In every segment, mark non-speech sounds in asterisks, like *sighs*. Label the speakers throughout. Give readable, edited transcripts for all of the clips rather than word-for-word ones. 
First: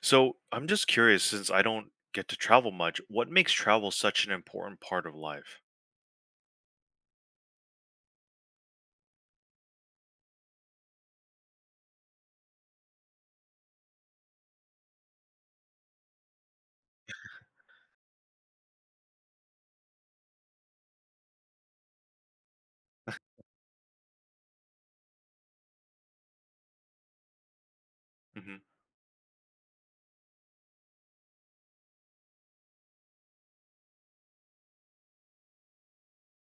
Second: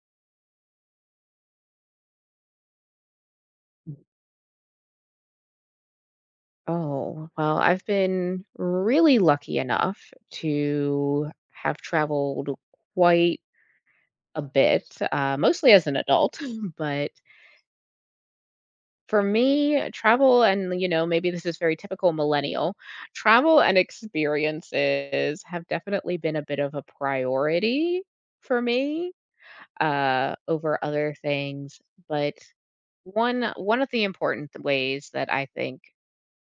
Speaker 1: So I'm just curious, since I don't get to travel much, what makes travel such an important part of life?
Speaker 2: Oh, well, I've been really lucky enough to have traveled quite a bit, mostly as an adult. *laughs* But for me, travel and, maybe this is very typical millennial, travel and experiences have definitely been a bit of a priority for
Speaker 1: Hmm.
Speaker 2: me over other things. But one of the important th ways that I think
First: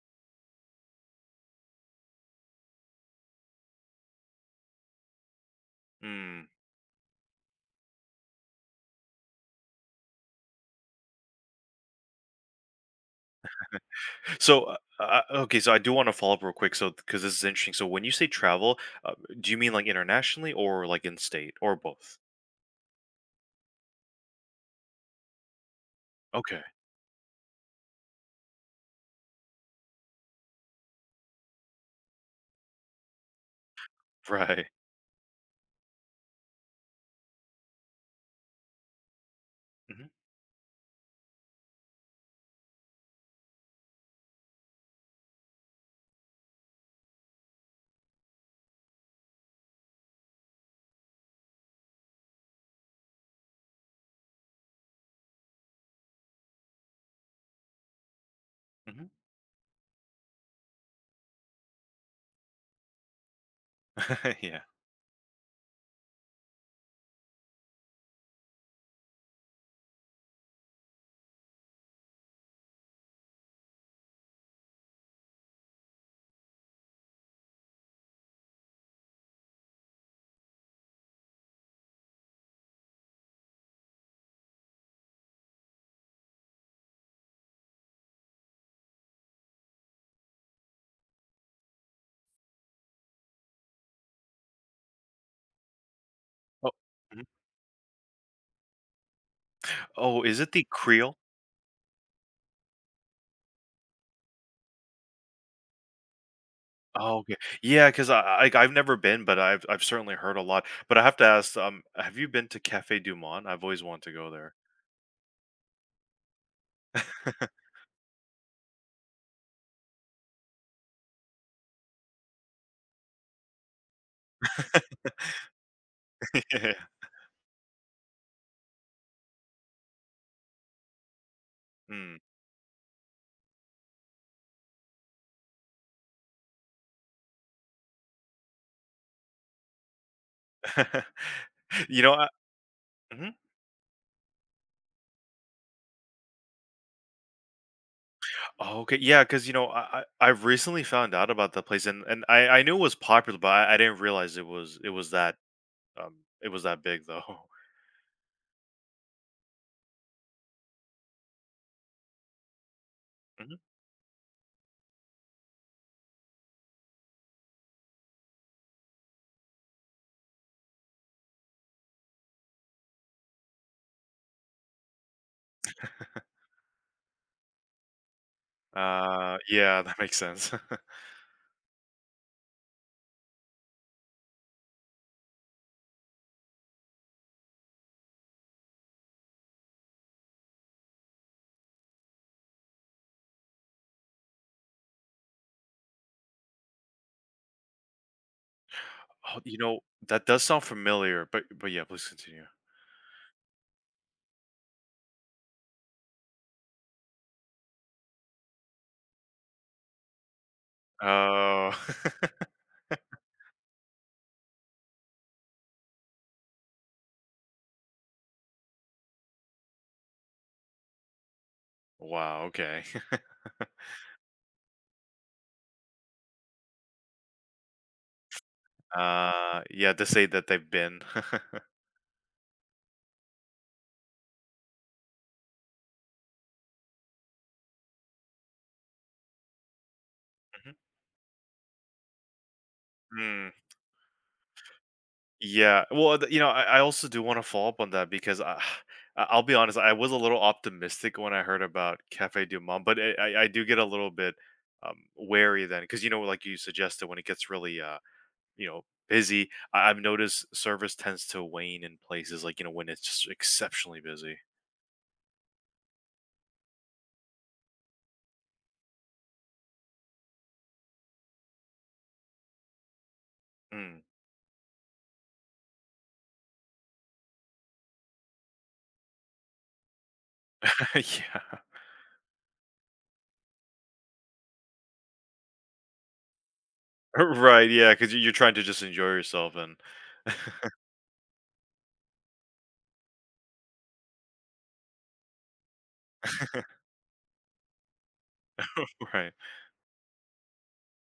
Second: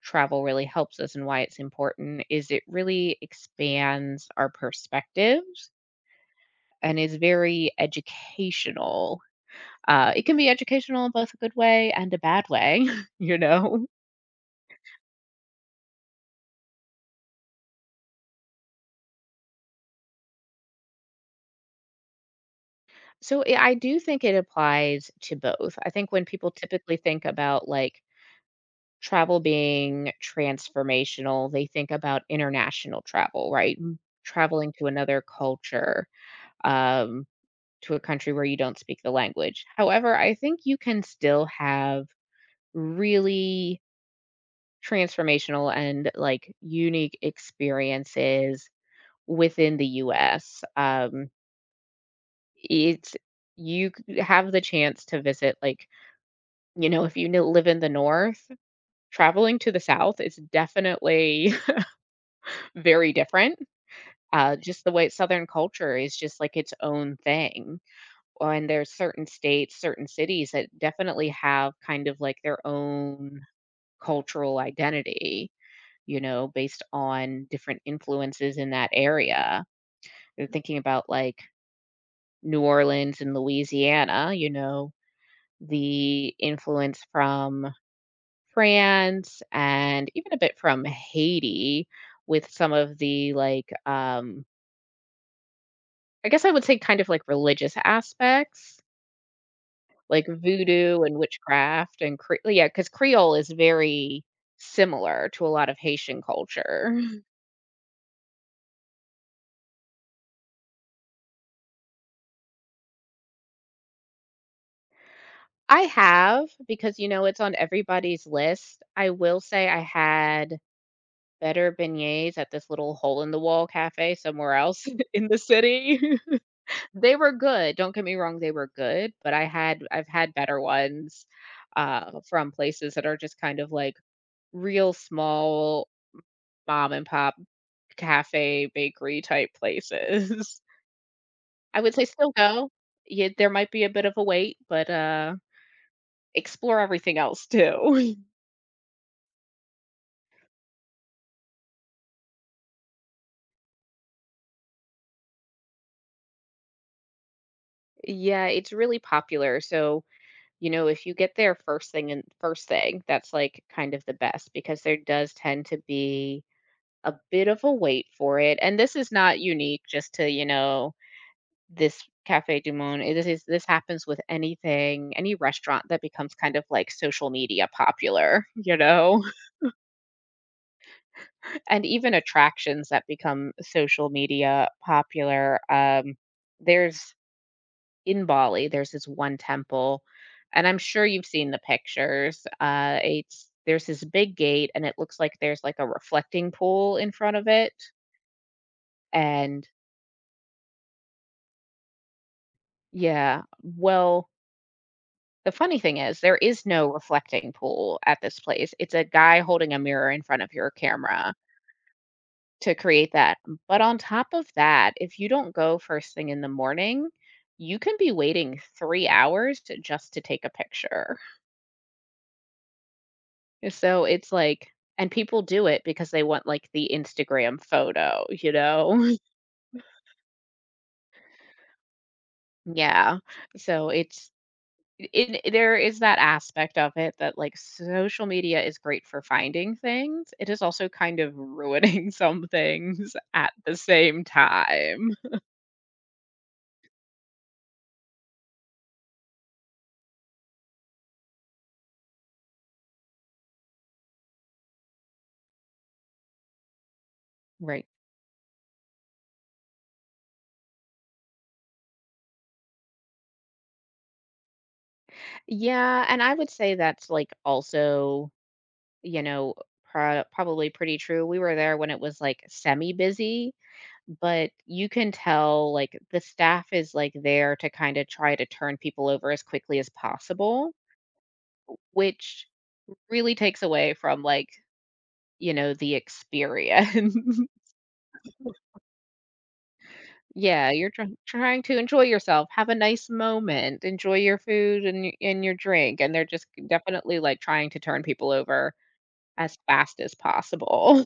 Speaker 2: travel really helps us and why it's important is it really expands our perspectives
Speaker 1: Mm.
Speaker 2: and is very educational. It can be educational in both a good way and a bad way, *laughs* you know?
Speaker 1: Okay, so I do want to follow up real quick, so because this is interesting. So, when you say travel, uh, do you mean like internationally or like in state or both?
Speaker 2: So, yeah, I do think it applies to both. I think when people
Speaker 1: Okay,
Speaker 2: typically think about, like, travel being transformational, they think about international travel, right? M
Speaker 1: right.
Speaker 2: Traveling to another culture, um to a country where you don't speak the language.
Speaker 1: Hmm.
Speaker 2: However, I think you can still have really transformational and like unique experiences within the US. It's have the chance to visit, like, you know, if you live in the north,
Speaker 1: Hmm.
Speaker 2: traveling to the south is definitely *laughs* very different.
Speaker 1: *laughs* Yeah.
Speaker 2: Just the way southern culture is just like its own thing. And there's certain states, certain cities that definitely have kind of like their own cultural identity, you know, based on different influences in that area. I are thinking about like New Orleans and Louisiana, you know, the influence from France and even a bit from Haiti with some of the like, I guess I would
Speaker 1: Oh,
Speaker 2: say kind of like
Speaker 1: mhm.
Speaker 2: religious aspects.
Speaker 1: Oh,
Speaker 2: Like
Speaker 1: is it the
Speaker 2: voodoo
Speaker 1: Creole?
Speaker 2: and witchcraft and Cre yeah, because Creole is very similar to a lot of Haitian culture.
Speaker 1: Oh,
Speaker 2: *laughs*
Speaker 1: okay. Yeah, because I like, I've never been, but I've certainly heard a lot. But I have to ask, have you been to Cafe Du Monde? I've always wanted to go there.
Speaker 2: I have, because, you know, it's on
Speaker 1: *laughs*
Speaker 2: everybody's list. I will say I had better beignets at this little hole in the wall cafe somewhere else *laughs* in the city.
Speaker 1: Yeah.
Speaker 2: *laughs* They were good, don't get me wrong, they were good, but I've had better ones,
Speaker 1: Mm.
Speaker 2: from places that are just kind of like real small mom and pop cafe, bakery type places. *laughs*
Speaker 1: *laughs*
Speaker 2: I would
Speaker 1: You
Speaker 2: say
Speaker 1: know, I
Speaker 2: still go. Yeah,
Speaker 1: mhm.
Speaker 2: there might be a bit of a wait, but, explore everything else too. *laughs*
Speaker 1: Oh, okay, yeah, 'cause, I recently found out about that place, and I knew it was popular, but I didn't realize it was that, um, it was that big, though. *laughs*
Speaker 2: Yeah, it's really popular, so, you know, if you get there first thing and first thing, that's,
Speaker 1: Mhm.
Speaker 2: like, kind of the best because there does tend to be a bit of a wait for it, and this is not unique just to, you know, this Café du Monde. It this is This happens with anything, any restaurant that becomes kind of, like, social media popular, *laughs* you know?
Speaker 1: Yeah, that makes sense. *laughs*
Speaker 2: And even attractions that become social media popular. There's In Bali, there's this one temple, and I'm sure you've seen the pictures. It's There's this big gate, and it looks like there's like a reflecting pool in front of it.
Speaker 1: Oh, you
Speaker 2: And
Speaker 1: know, that does sound familiar, but yeah, please continue.
Speaker 2: yeah, well, the funny thing is, there is no reflecting pool at this place. It's a guy holding a mirror in front of your camera
Speaker 1: Oh. *laughs*
Speaker 2: to create that. But on top of that, if you don't go first thing in the morning, you can be waiting 3 hours to just to take a picture.
Speaker 1: Wow, okay. *laughs*
Speaker 2: So it's like, and people do it because they want, like, the Instagram photo, *laughs*
Speaker 1: Yeah, to say that they've been. *laughs*
Speaker 2: Yeah. So it's it it there is that aspect of it that, like, social media is great for finding things. It is
Speaker 1: Mhm.
Speaker 2: also kind of ruining *laughs* some things
Speaker 1: Hmm.
Speaker 2: at the same time.
Speaker 1: Yeah, well, th you know, I also do wanna follow up on that because I *sighs* I'll be honest, I was a little optimistic when I heard about Café du Monde, but I do get a little bit, wary then because you know, like you suggested, when it gets really,
Speaker 2: Right.
Speaker 1: uh, you know, busy, I've noticed service tends to wane in places, like, you know, when it's just exceptionally busy.
Speaker 2: Yeah, and I would say that's like also, you know, probably pretty true. We were there when it was like semi busy,
Speaker 1: Mm.
Speaker 2: but you can tell like the staff is like there to kind of try to turn people over as quickly as possible,
Speaker 1: *laughs* Yeah.
Speaker 2: which really takes away from like, you know, the experience.
Speaker 1: *laughs*
Speaker 2: *laughs*
Speaker 1: Right. Yeah, because you're trying to just enjoy yourself and
Speaker 2: Yeah,
Speaker 1: *laughs*
Speaker 2: you're trying to enjoy yourself, have a nice moment, enjoy your food and and your drink, and they're just definitely like trying to turn people over
Speaker 1: right.
Speaker 2: as fast as possible.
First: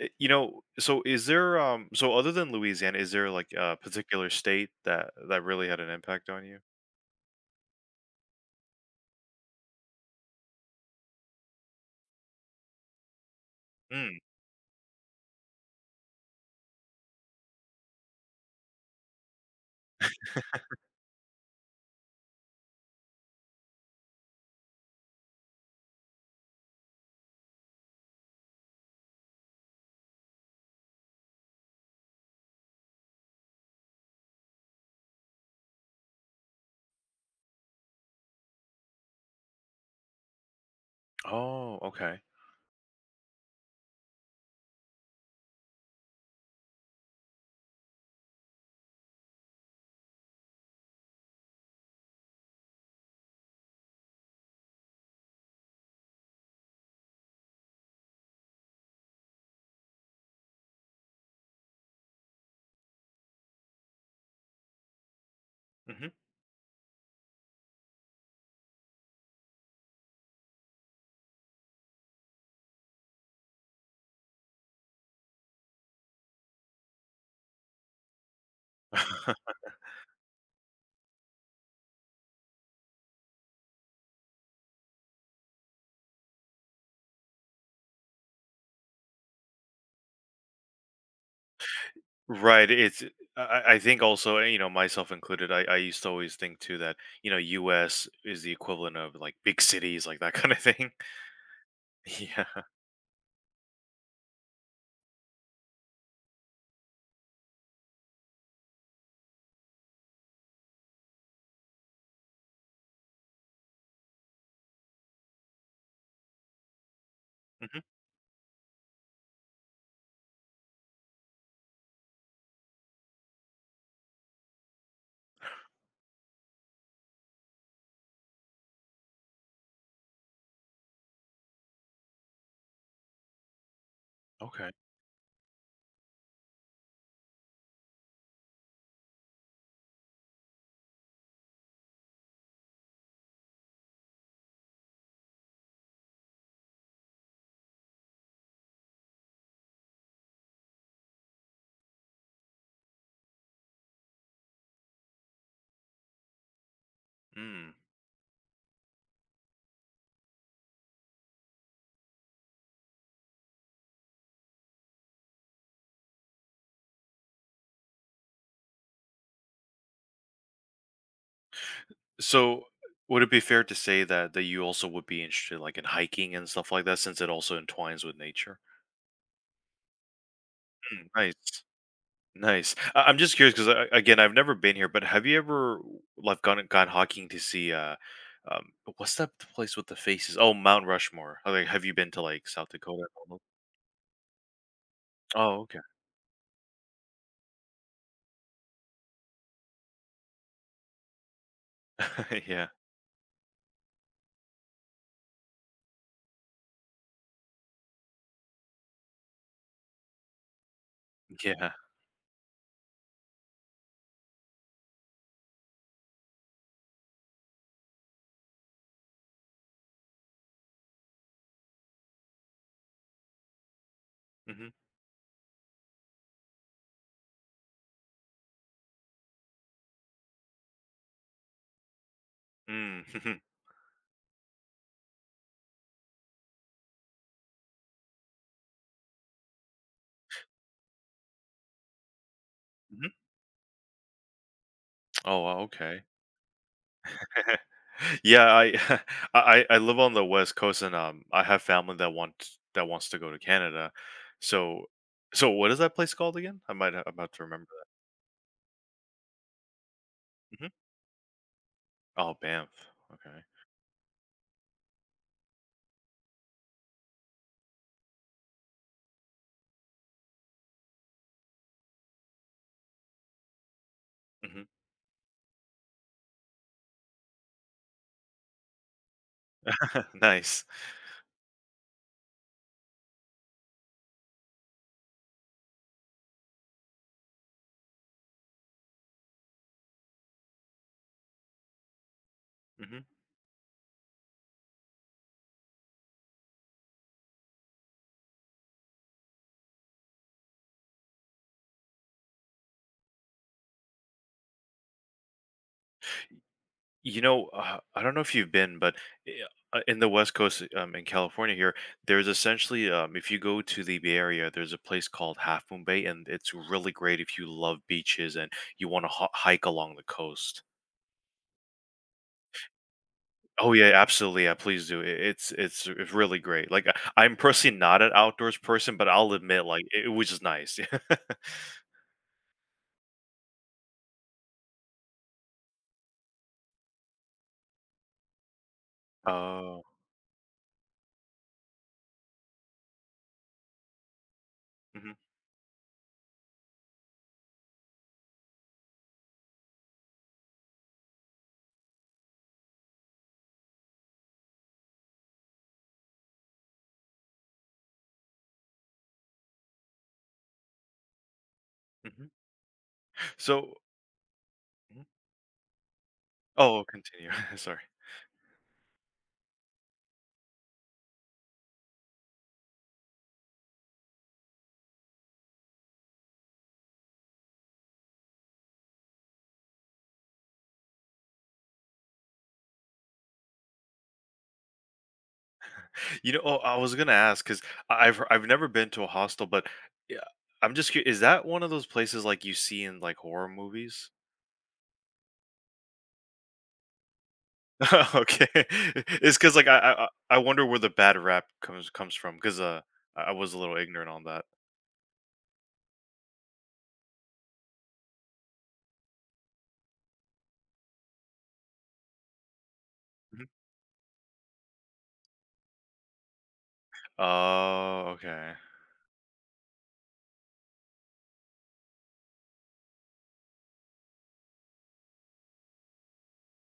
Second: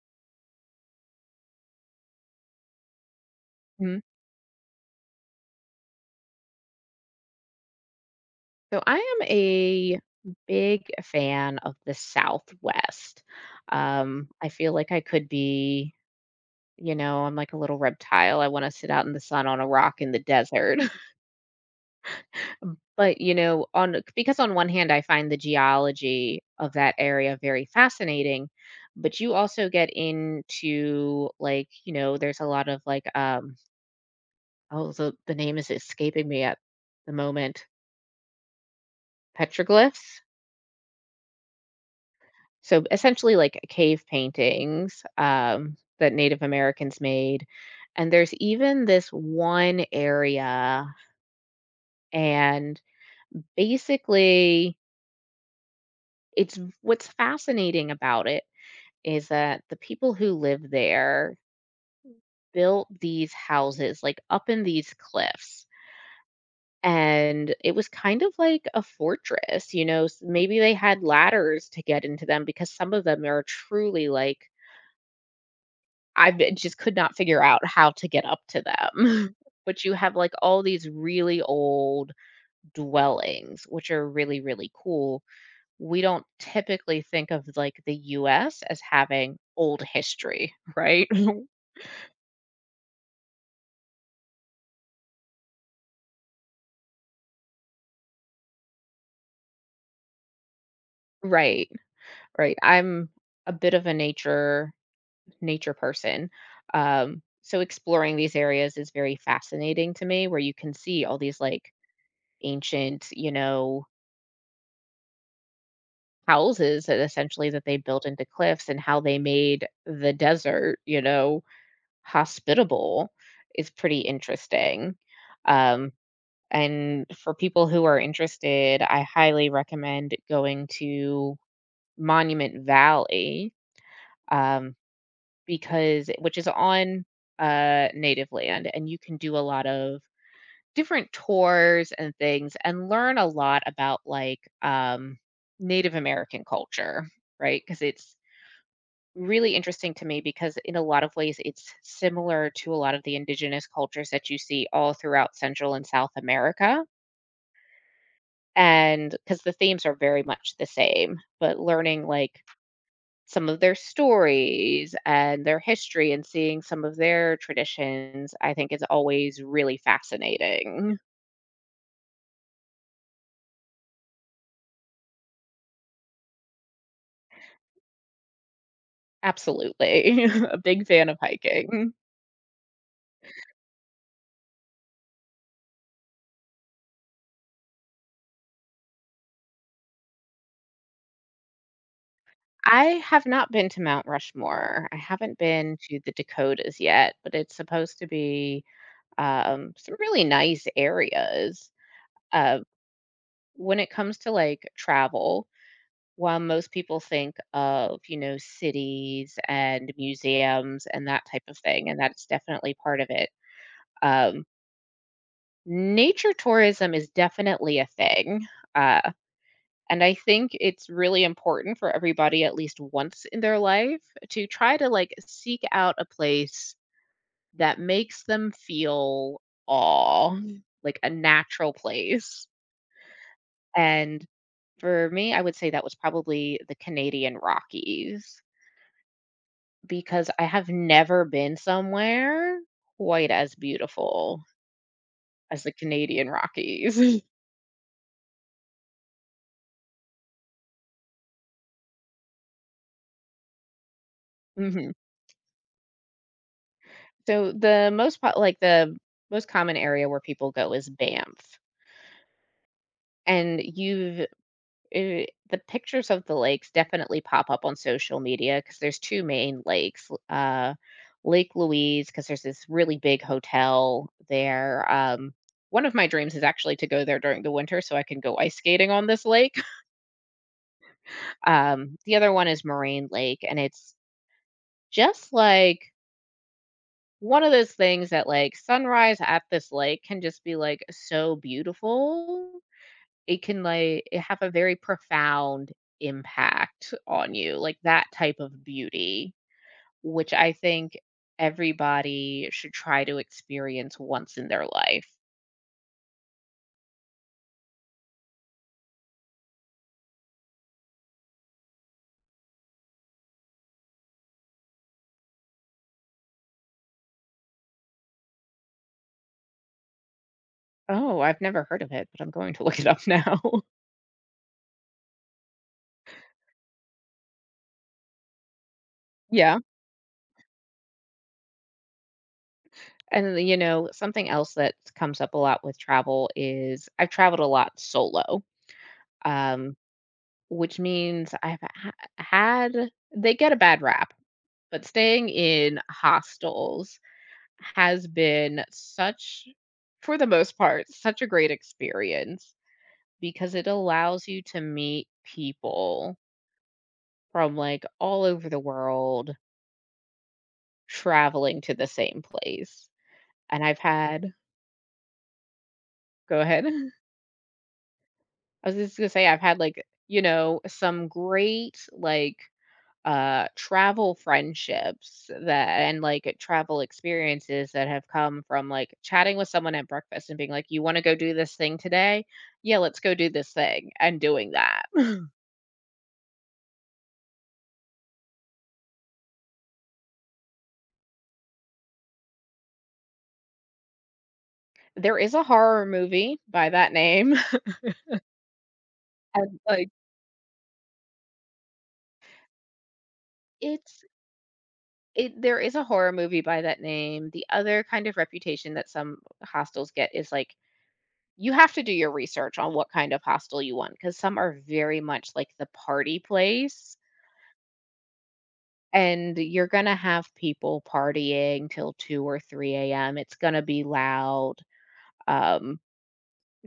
Speaker 1: You know, so is there so other than Louisiana, is there like a
Speaker 2: Mhm.
Speaker 1: particular state that really had an impact on you?
Speaker 2: So I am a big fan of the Southwest.
Speaker 1: Mm.
Speaker 2: I feel like I could be, you know, I'm like a little reptile. I wanna sit out in the sun on a rock in the desert. *laughs* But, you know, on because on one hand, I find the geology of that area very fascinating, but you also get into, like, you know, there's a lot of, like, oh, the name is escaping me at the moment. Petroglyphs?
Speaker 1: Oh, okay.
Speaker 2: So essentially like cave paintings that Native Americans made. And there's even this one area, and basically, it's what's fascinating about it is that the people who live there built these houses like up in these cliffs.
Speaker 1: Hmm.
Speaker 2: And it was kind of like a fortress, you know. Maybe they had ladders to get into them because some of them are truly like, I b just could not figure out how to get up to them. *laughs* But you have, like, all these really old dwellings, which are really, really cool. We don't typically think of, like, the US as having old history, right? *laughs*
Speaker 1: Right. It's eh, I, I think also you know myself included. I used to always think too that you know U.S. is the equivalent of like big cities, like that *laughs* kind of thing.
Speaker 2: Right,
Speaker 1: *laughs*
Speaker 2: right.
Speaker 1: Yeah.
Speaker 2: I'm a bit of a nature person, so exploring these areas is very fascinating to me where you can see all these, like, ancient, you know, houses that essentially that they
Speaker 1: Hmm.
Speaker 2: built into cliffs and how they made the desert, you know, hospitable is pretty interesting. Um, and for people who are interested, I highly recommend going to Monument Valley,
Speaker 1: Okay.
Speaker 2: um, because which is on native land, and you can do a lot of different tours and things and learn a lot about like Native American culture, right? Because it's really interesting to me because in a lot of ways it's similar to a lot of the indigenous cultures that you see all throughout Central and South America
Speaker 1: Mm.
Speaker 2: and because the themes are very much the same, but learning like some of their stories and their history and seeing some of their traditions, I think, is always really fascinating.
Speaker 1: So would it be fair to say that you also would be interested like in hiking and stuff like that since it also entwines with nature?
Speaker 2: Absolutely, *laughs* a big
Speaker 1: Mm,
Speaker 2: fan of
Speaker 1: nice.
Speaker 2: hiking.
Speaker 1: Nice. I- I'm just curious because again, I've never been here, but have you ever like gone hiking to see what's that place with the faces? Oh, Mount Rushmore. Oh, like, have you been to like South
Speaker 2: I
Speaker 1: Dakota?
Speaker 2: have not been to Mount Rushmore, I haven't
Speaker 1: Oh,
Speaker 2: been
Speaker 1: okay.
Speaker 2: to the Dakotas yet, but it's supposed to be some really nice areas.
Speaker 1: *laughs*
Speaker 2: Uh,
Speaker 1: Yeah,
Speaker 2: when it comes to like travel, while most people think of, you know, cities and museums and that type of
Speaker 1: yeah.
Speaker 2: thing, and that's definitely part of it, um, nature tourism is definitely a thing. Uh, and I think it's really important for everybody, at least once in their life, to
Speaker 1: Hmm.
Speaker 2: try to like seek out a place that makes them feel awe, like a natural place.
Speaker 1: Mm. *laughs*
Speaker 2: And for me, I would say that was probably the Canadian Rockies because I have never been somewhere
Speaker 1: Hmm.
Speaker 2: quite as beautiful
Speaker 1: Oh, wow,
Speaker 2: as the
Speaker 1: okay.
Speaker 2: Canadian Rockies. *laughs*
Speaker 1: *laughs* Yeah, I, *laughs* I live on the West Coast, and I have family that wants to go to Canada. So,
Speaker 2: Mhm.
Speaker 1: so what is that place called again? I'm about to
Speaker 2: So
Speaker 1: remember
Speaker 2: the most like the most common area where people
Speaker 1: that.
Speaker 2: go
Speaker 1: Hmm.
Speaker 2: is Banff.
Speaker 1: Oh, Banff. Okay.
Speaker 2: And you've Eh, the pictures of the lakes definitely pop up on social media because there's 2 main lakes, l Lake Louise 'cause there's this really big hotel
Speaker 1: Hmm.
Speaker 2: there, one of my dreams is actually to go there during the winter so I can go ice skating on this lake. *laughs*
Speaker 1: *laughs* Nice.
Speaker 2: The other one is Moraine Lake, and it's just, like, one of those things that, like, sunrise at this lake can just be, like, so beautiful.
Speaker 1: Mhm.
Speaker 2: It can like it have a very profound impact on you, like that type of beauty, which I think everybody should try to experience once in their life.
Speaker 1: You know, I don't know if you've been, but i- in the West Coast, in California here, there's essentially, if you go to the Bay Area, there's a place called Half Moon Bay, and it's really great if you love beaches and you want to hike along the coast.
Speaker 2: Oh, I've never heard of it, but I'm going to look it up now. *laughs*
Speaker 1: Oh yeah, absolutely. Yeah, please do. I- It's it's really great. Like I- I'm personally not an outdoors person, but I'll
Speaker 2: Yeah.
Speaker 1: admit, like it was just nice. *laughs*
Speaker 2: And you know, something else that comes up a lot with travel is I've traveled a lot solo. Um
Speaker 1: Oh.
Speaker 2: which means had, they get a bad rap, but
Speaker 1: Mhm.
Speaker 2: staying in hostels has been such, for the most part, such a great experience because it allows you to meet people from, like, all over the world traveling to the same
Speaker 1: Mhm.
Speaker 2: place, and
Speaker 1: So,
Speaker 2: I've had,
Speaker 1: mhm.
Speaker 2: go ahead.
Speaker 1: Oh,
Speaker 2: *laughs*
Speaker 1: continue. *laughs* Sorry.
Speaker 2: I was just gonna say I've had, like, you know, some great, like, travel friendships that, and like travel experiences that, have come from like chatting with someone at breakfast and being like, you want to go do this thing today, yeah let's go do this thing, and doing that.
Speaker 1: You know, oh, I was gonna ask because I've never been to a hostel, but yeah, I'm just curious. Is that one of those places like you see in like horror movies?
Speaker 2: There is a horror movie by that name.
Speaker 1: *laughs* Okay, *laughs*
Speaker 2: *laughs*
Speaker 1: it's
Speaker 2: and
Speaker 1: because
Speaker 2: like
Speaker 1: I wonder where the bad rap comes from because I was a little
Speaker 2: it's
Speaker 1: ignorant on that.
Speaker 2: it there is a horror movie by that name. The other kind of reputation that some hostels get is like, you have to do your research on what kind of
Speaker 1: Mhm.
Speaker 2: hostel you want because some are very much like the party place
Speaker 1: Oh, okay,
Speaker 2: and you're going to have people partying till 2 or 3 a.m. It's going to be loud. Um,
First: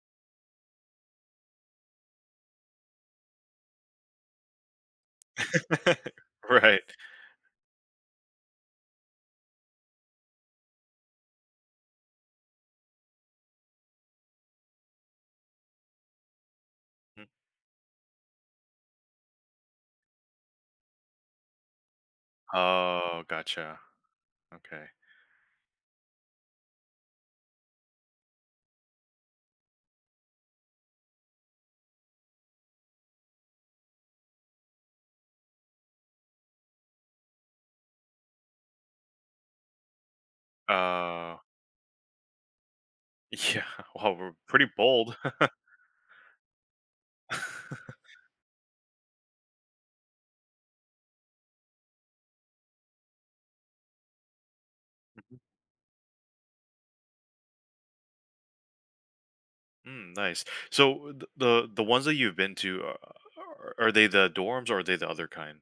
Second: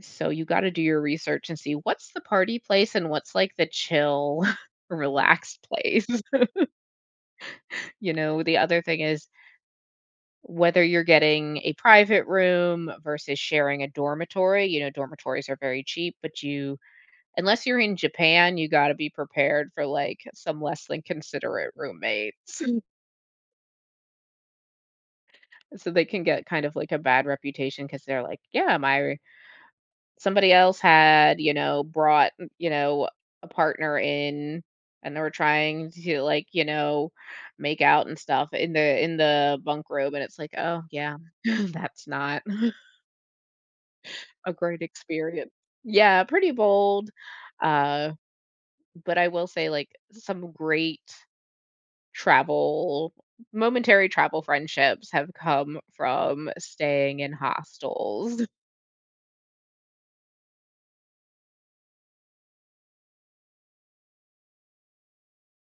Speaker 2: so you got to do your research and see what's the party place and what's like the chill, *laughs* relaxed place. *laughs*
Speaker 1: *laughs* right.
Speaker 2: You know, the other thing is whether you're getting a private room versus sharing a dormitory. You know, dormitories are very cheap, but you,
Speaker 1: Mhm.
Speaker 2: unless you're in Japan, you got to be prepared for like some less than considerate roommates.
Speaker 1: Oh, gotcha. Okay.
Speaker 2: So they can get kind of like a bad reputation because they're like, yeah, my somebody else had, you know, brought, you know, a partner in and they were trying to like, you know, make out and stuff in the bunk room and it's like, oh yeah,
Speaker 1: Uh,
Speaker 2: *laughs* that's not
Speaker 1: yeah. *laughs* Well, we're
Speaker 2: *laughs* a
Speaker 1: pretty
Speaker 2: great
Speaker 1: bold.
Speaker 2: experience. Yeah, pretty bold.
Speaker 1: *laughs*
Speaker 2: Uh, but I will say like some great travel momentary travel friendships have come from staying in hostels.
Speaker 1: Mm, nice. So the ones that you've been to, are they the dorms or are they the other kind?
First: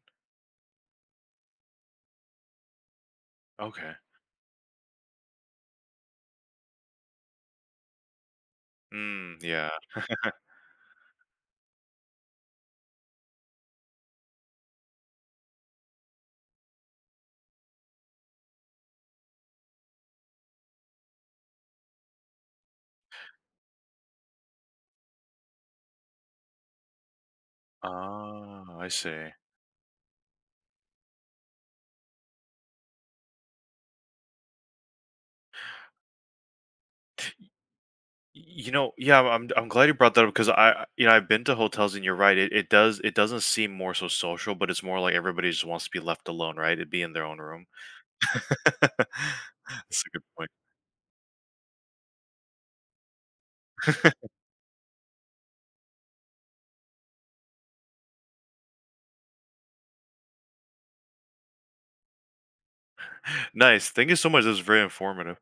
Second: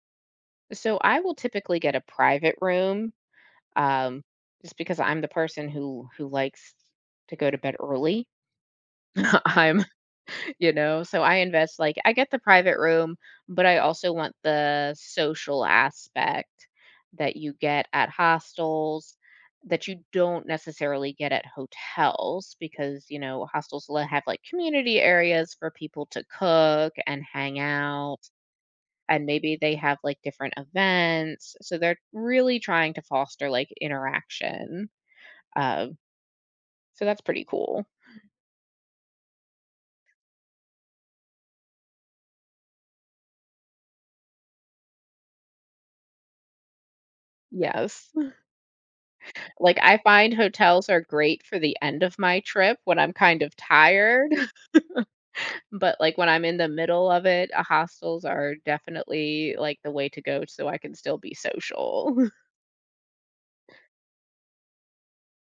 Speaker 2: So I will typically get a private room,
Speaker 1: Okay.
Speaker 2: um, just because I'm the person who likes to go to bed early.
Speaker 1: Mm,
Speaker 2: *laughs*
Speaker 1: yeah.
Speaker 2: I'm, you know, so I invest like I get the private room, but I also want the social aspect that you get at hostels that you don't necessarily get at hotels because, you know, hostels will have like community areas for people to cook and hang out
Speaker 1: Ah, I
Speaker 2: and
Speaker 1: see.
Speaker 2: maybe they have like different events. So they're really trying to foster like interaction. Um, so that's pretty cool.
Speaker 1: Y- You know, yeah, I'm glad you brought that up because you know, I've been to hotels and you're right. It does it doesn't seem more so social, but it's more like everybody just wants to be left alone, right? It'd be in their own room.
Speaker 2: Yes.
Speaker 1: *laughs*
Speaker 2: Like I
Speaker 1: That's a good
Speaker 2: find
Speaker 1: point.
Speaker 2: hotels are great for the end of my trip when I'm kind of tired, *laughs* but like when I'm in the middle of it, hostels are definitely like the way to go so I can still be social.
Speaker 1: Nice. Thank you so much. This was very informative.